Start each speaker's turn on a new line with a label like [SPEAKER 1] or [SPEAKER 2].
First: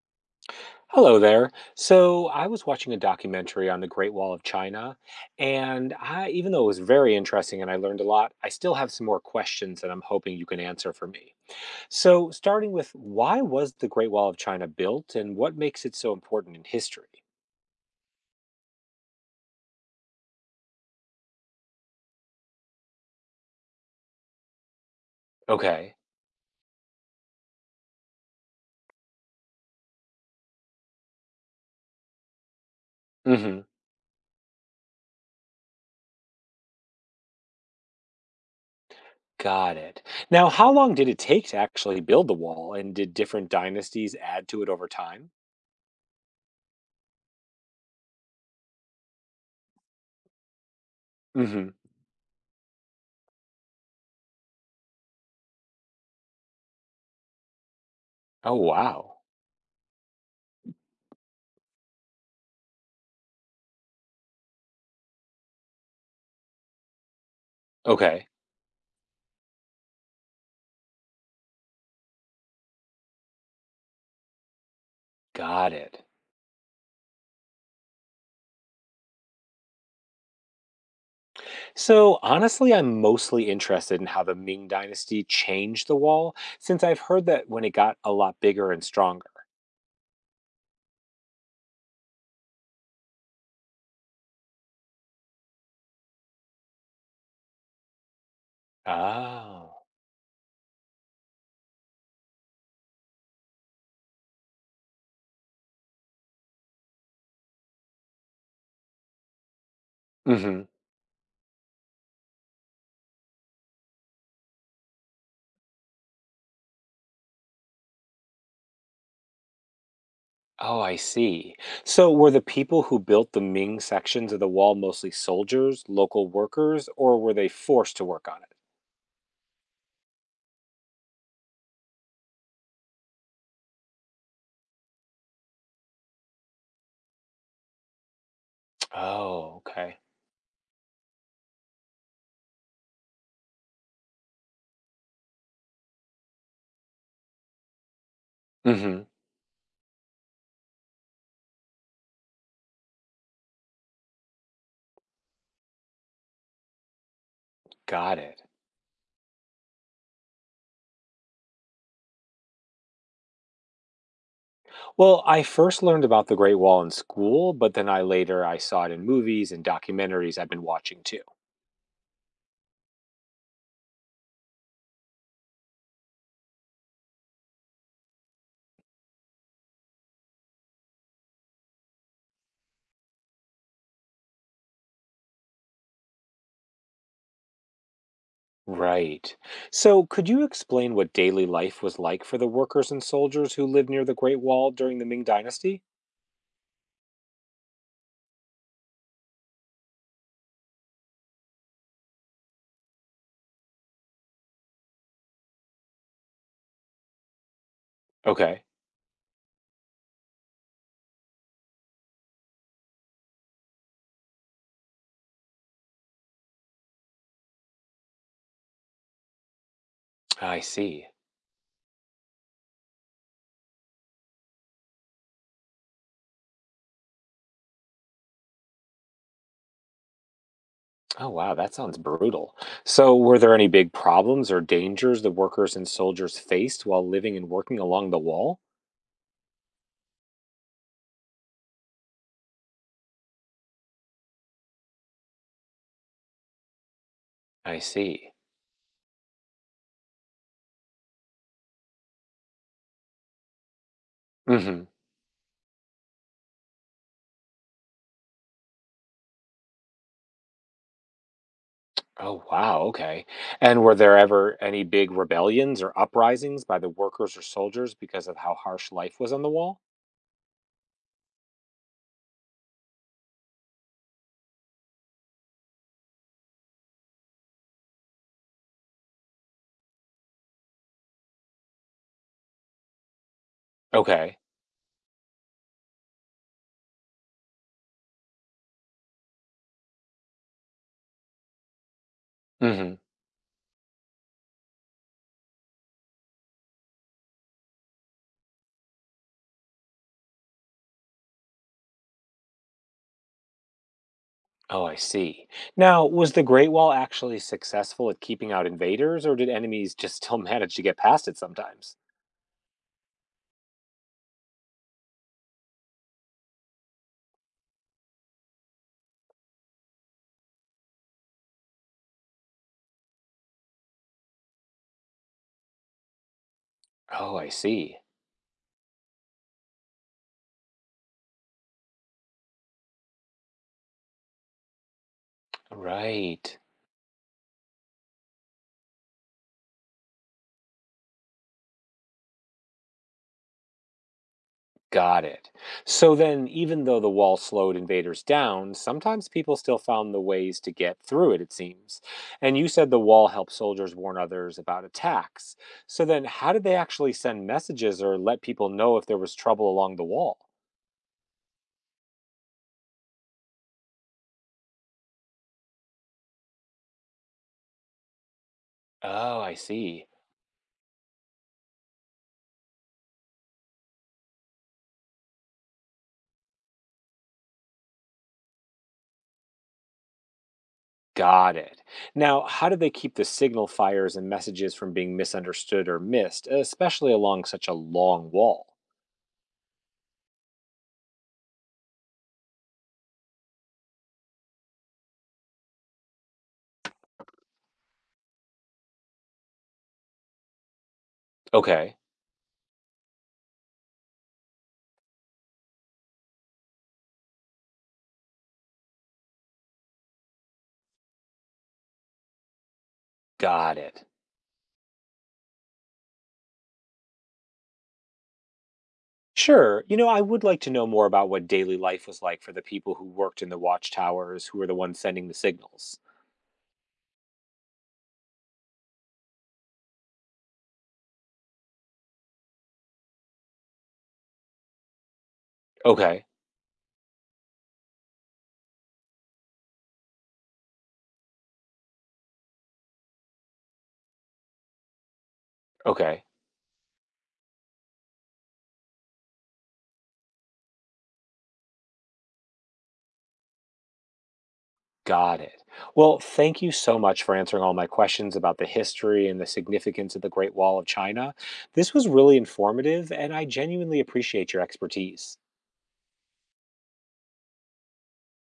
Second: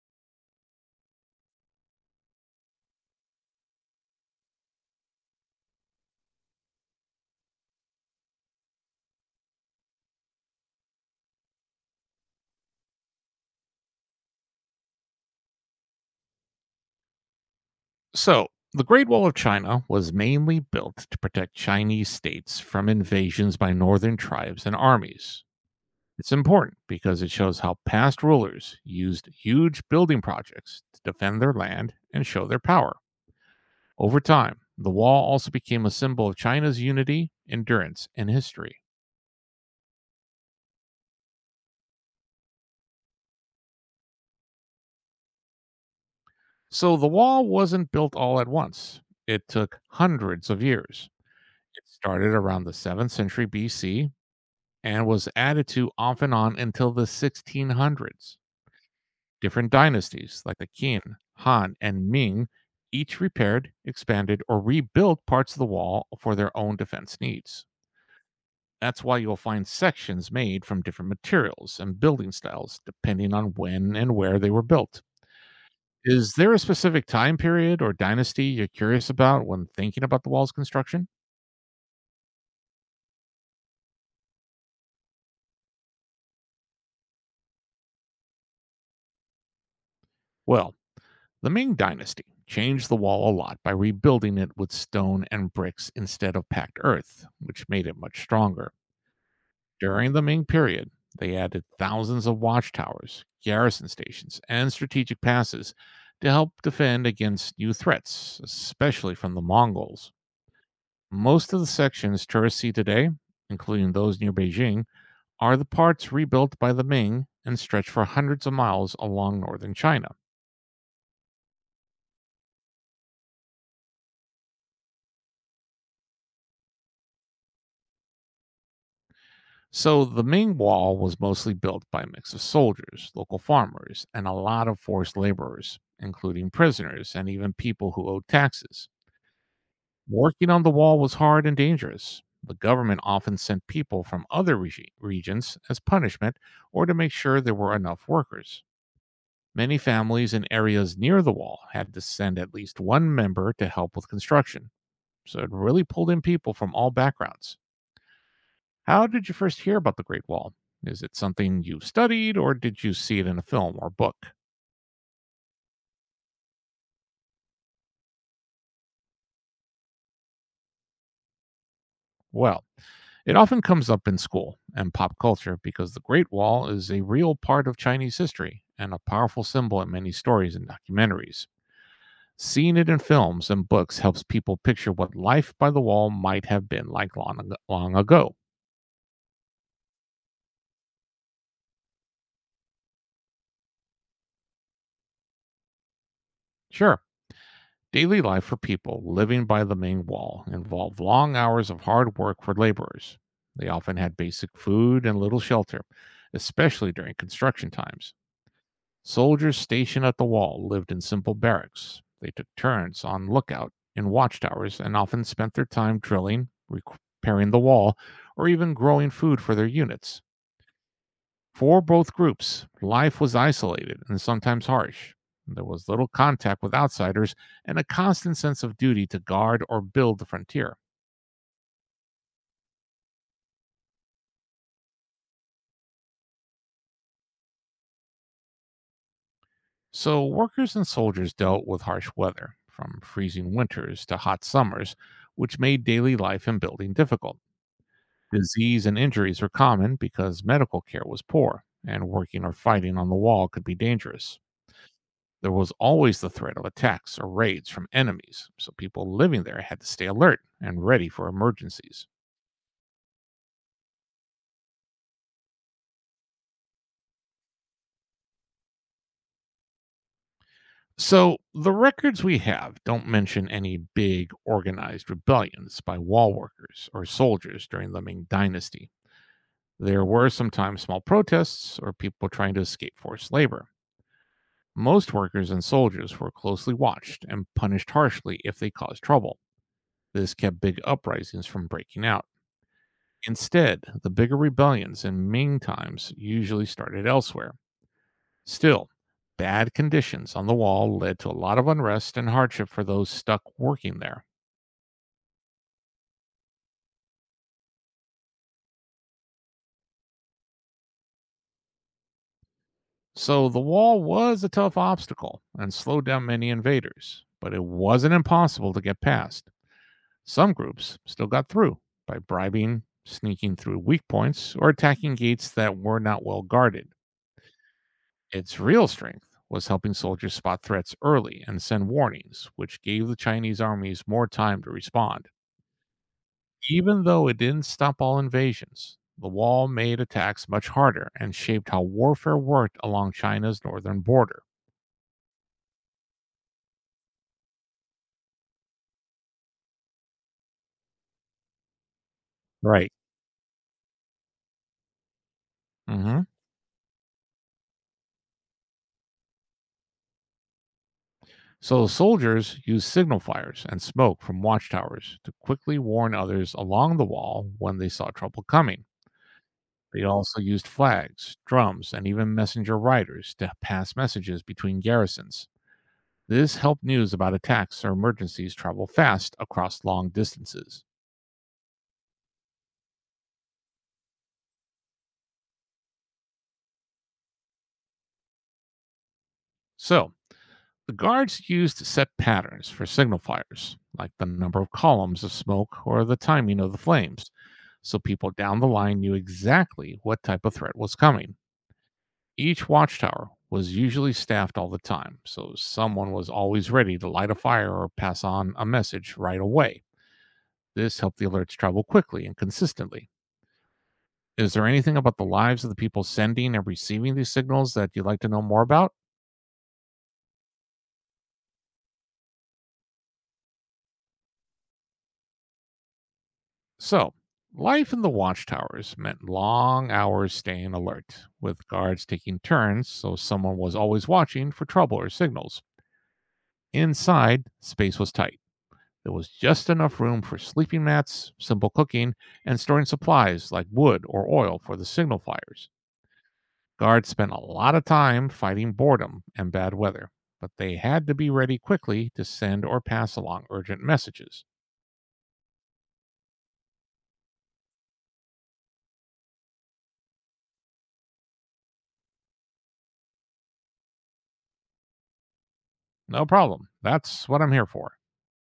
[SPEAKER 1] Hello there. So I was watching a documentary on the Great Wall of China, and even though it was very interesting and I learned a lot, I still have some more questions that I'm hoping you can answer for me. So, starting with why was the Great Wall of China built and what makes it so important in history?
[SPEAKER 2] So, the Great Wall of China was mainly built to protect Chinese states from invasions by northern tribes and armies.
[SPEAKER 1] Okay.
[SPEAKER 2] It's important because it shows how past rulers used huge building projects to defend their land and show their power.
[SPEAKER 1] Mm-hmm.
[SPEAKER 2] Over time, the wall also became a symbol of China's unity, endurance, and history.
[SPEAKER 1] Got it. Now, how long did it take to actually build the wall, and did different dynasties add to it over time?
[SPEAKER 2] So, the wall wasn't built all at once, it took hundreds of years.
[SPEAKER 1] Mm-hmm.
[SPEAKER 2] It started around the 7th century BC and was added to off and on until the 1600s.
[SPEAKER 1] Oh, wow.
[SPEAKER 2] Different dynasties like the Qin, Han, and Ming each repaired, expanded, or rebuilt parts of the wall for their own defense needs.
[SPEAKER 1] Okay.
[SPEAKER 2] That's why you'll find sections made from different materials and building styles depending on when and where they were built.
[SPEAKER 1] Got it.
[SPEAKER 2] Is there a specific time period or dynasty you're curious about when thinking about the wall's construction?
[SPEAKER 1] So, honestly, I'm mostly interested in how the Ming Dynasty changed the wall, since I've heard that when it got a lot bigger and stronger.
[SPEAKER 2] Well, the Ming Dynasty changed the wall a lot by rebuilding it with stone and bricks instead of packed earth, which made it much stronger.
[SPEAKER 1] Oh.
[SPEAKER 2] During the Ming period, they added thousands of watchtowers, garrison stations, and strategic passes to help defend against new threats, especially from the Mongols.
[SPEAKER 1] Hmm.
[SPEAKER 2] Most of the sections tourists see today, including those near Beijing, are the parts rebuilt by the Ming and stretch for hundreds of miles along northern China.
[SPEAKER 1] Oh, I see. So, were the people who built the Ming sections of the wall mostly soldiers, local workers, or were they forced to work on it?
[SPEAKER 2] So the Ming Wall was mostly built by a mix of soldiers, local farmers, and a lot of forced laborers, including prisoners and even people who owed taxes.
[SPEAKER 1] Oh, okay.
[SPEAKER 2] Working on the wall was hard and dangerous. The government often sent people from other regions as punishment or to make sure there were enough workers.
[SPEAKER 1] Hmm.
[SPEAKER 2] Many families in areas near the wall had to send at least one member to help with construction, so it really pulled in people from all backgrounds.
[SPEAKER 1] Got it.
[SPEAKER 2] How did you first hear about the Great Wall? Is it something you studied, or did you see it in a film or book?
[SPEAKER 1] Well, I first learned about the Great Wall in school, but then I later I saw it in movies and documentaries I've been watching too.
[SPEAKER 2] Well, it often comes up in school and pop culture because the Great Wall is a real part of Chinese history and a powerful symbol in many stories and documentaries. Seeing it in films and books helps people picture what life by the wall might have been like long ago.
[SPEAKER 1] Right. So, could you explain what daily life was like for the workers and soldiers who lived near the Great Wall during the Ming Dynasty?
[SPEAKER 2] Sure, daily life for people living by the Ming Wall involved long hours of hard work for laborers. They often had basic food and little shelter, especially during construction times.
[SPEAKER 1] Okay.
[SPEAKER 2] Soldiers stationed at the wall lived in simple barracks. They took turns on lookout in watchtowers and often spent their time drilling, repairing the wall, or even growing food for their units.
[SPEAKER 1] I see.
[SPEAKER 2] For both groups, life was isolated and sometimes harsh. There was little contact with outsiders and a constant sense of duty to guard or build the frontier.
[SPEAKER 1] Oh, wow, that sounds brutal. So, were there any big problems or dangers the workers and soldiers faced while living and working along the wall?
[SPEAKER 2] So, workers and soldiers dealt with harsh weather, from freezing winters to hot summers, which made daily life and building difficult.
[SPEAKER 1] I see.
[SPEAKER 2] Disease and injuries were common because medical care was poor, and working or fighting on the wall could be dangerous.
[SPEAKER 1] Hmm.
[SPEAKER 2] There was always the threat of attacks or raids from enemies, so people living there had to stay alert and ready for emergencies.
[SPEAKER 1] Oh, wow, okay. And were there ever any big rebellions or uprisings by the workers or soldiers because of how harsh life was on the wall?
[SPEAKER 2] So, the records we have don't mention any big organized rebellions by wall workers or soldiers during the Ming Dynasty. There were sometimes small protests or people trying to escape forced labor.
[SPEAKER 1] Okay.
[SPEAKER 2] Most workers and soldiers were closely watched and punished harshly if they caused trouble. This kept big uprisings from breaking out. Instead, the bigger rebellions in Ming times usually started elsewhere. Still, bad conditions on the wall led to a lot of unrest and hardship for those stuck working there.
[SPEAKER 1] Oh, I see. Now, was the Great Wall actually successful at keeping out invaders, or did enemies just still manage to get past it sometimes?
[SPEAKER 2] So the wall was a tough obstacle and slowed down many invaders, but it wasn't impossible to get past. Some groups still got through by bribing, sneaking through weak points, or attacking gates that were not well guarded.
[SPEAKER 1] Oh, I see.
[SPEAKER 2] Its real strength was helping soldiers spot threats early and send warnings, which gave the Chinese armies more time to respond.
[SPEAKER 1] Right.
[SPEAKER 2] Even though it didn't stop all invasions, the wall made attacks much harder and shaped how warfare worked along China's northern border.
[SPEAKER 1] Got it. So then, even though the wall slowed invaders down, sometimes people still found the ways to get through it, it seems. And you said
[SPEAKER 2] Right.
[SPEAKER 1] the wall helped soldiers warn others about attacks. So
[SPEAKER 2] Hmm.
[SPEAKER 1] then, how did they actually send messages or let people know if there was trouble along the wall?
[SPEAKER 2] So the soldiers used signal fires and smoke from watchtowers to quickly warn others along the wall when they saw trouble coming.
[SPEAKER 1] Oh, I
[SPEAKER 2] They
[SPEAKER 1] see.
[SPEAKER 2] also used flags, drums, and even messenger riders to pass messages between garrisons. This helped news about attacks or emergencies travel fast across long distances.
[SPEAKER 1] Got it. Now, how do they keep the signal fires and messages from being misunderstood or missed, especially along such a long wall?
[SPEAKER 2] So, the guards used set patterns for signal fires, like the number of columns of smoke or the timing of the flames, so people down the line knew exactly what type of threat was coming.
[SPEAKER 1] Okay,
[SPEAKER 2] Each watchtower was usually staffed all the time, so someone was always ready to light a fire or pass on a message right away. This helped the alerts travel quickly and consistently.
[SPEAKER 1] got it.
[SPEAKER 2] Is there anything about the lives of the people sending and receiving these signals that you'd like to know more about?
[SPEAKER 1] Sure, I would like to know more about what daily life was like for the people who worked in the watchtowers, who were the ones sending the signals.
[SPEAKER 2] So, life in the watchtowers meant long hours staying alert, with guards taking turns so someone was always watching for trouble or signals.
[SPEAKER 1] Okay,
[SPEAKER 2] Inside, space was tight. There was just enough room for sleeping mats, simple cooking, and storing supplies like wood or oil for the signal fires.
[SPEAKER 1] okay,
[SPEAKER 2] Guards spent a lot of time fighting boredom and bad weather, but they had to be ready quickly to send or pass along urgent messages.
[SPEAKER 1] got it. Well, thank you so much for answering all my questions about the history and the significance of the Great Wall of China. This was really informative, and I genuinely appreciate your expertise.
[SPEAKER 2] No problem. That's what I'm here for.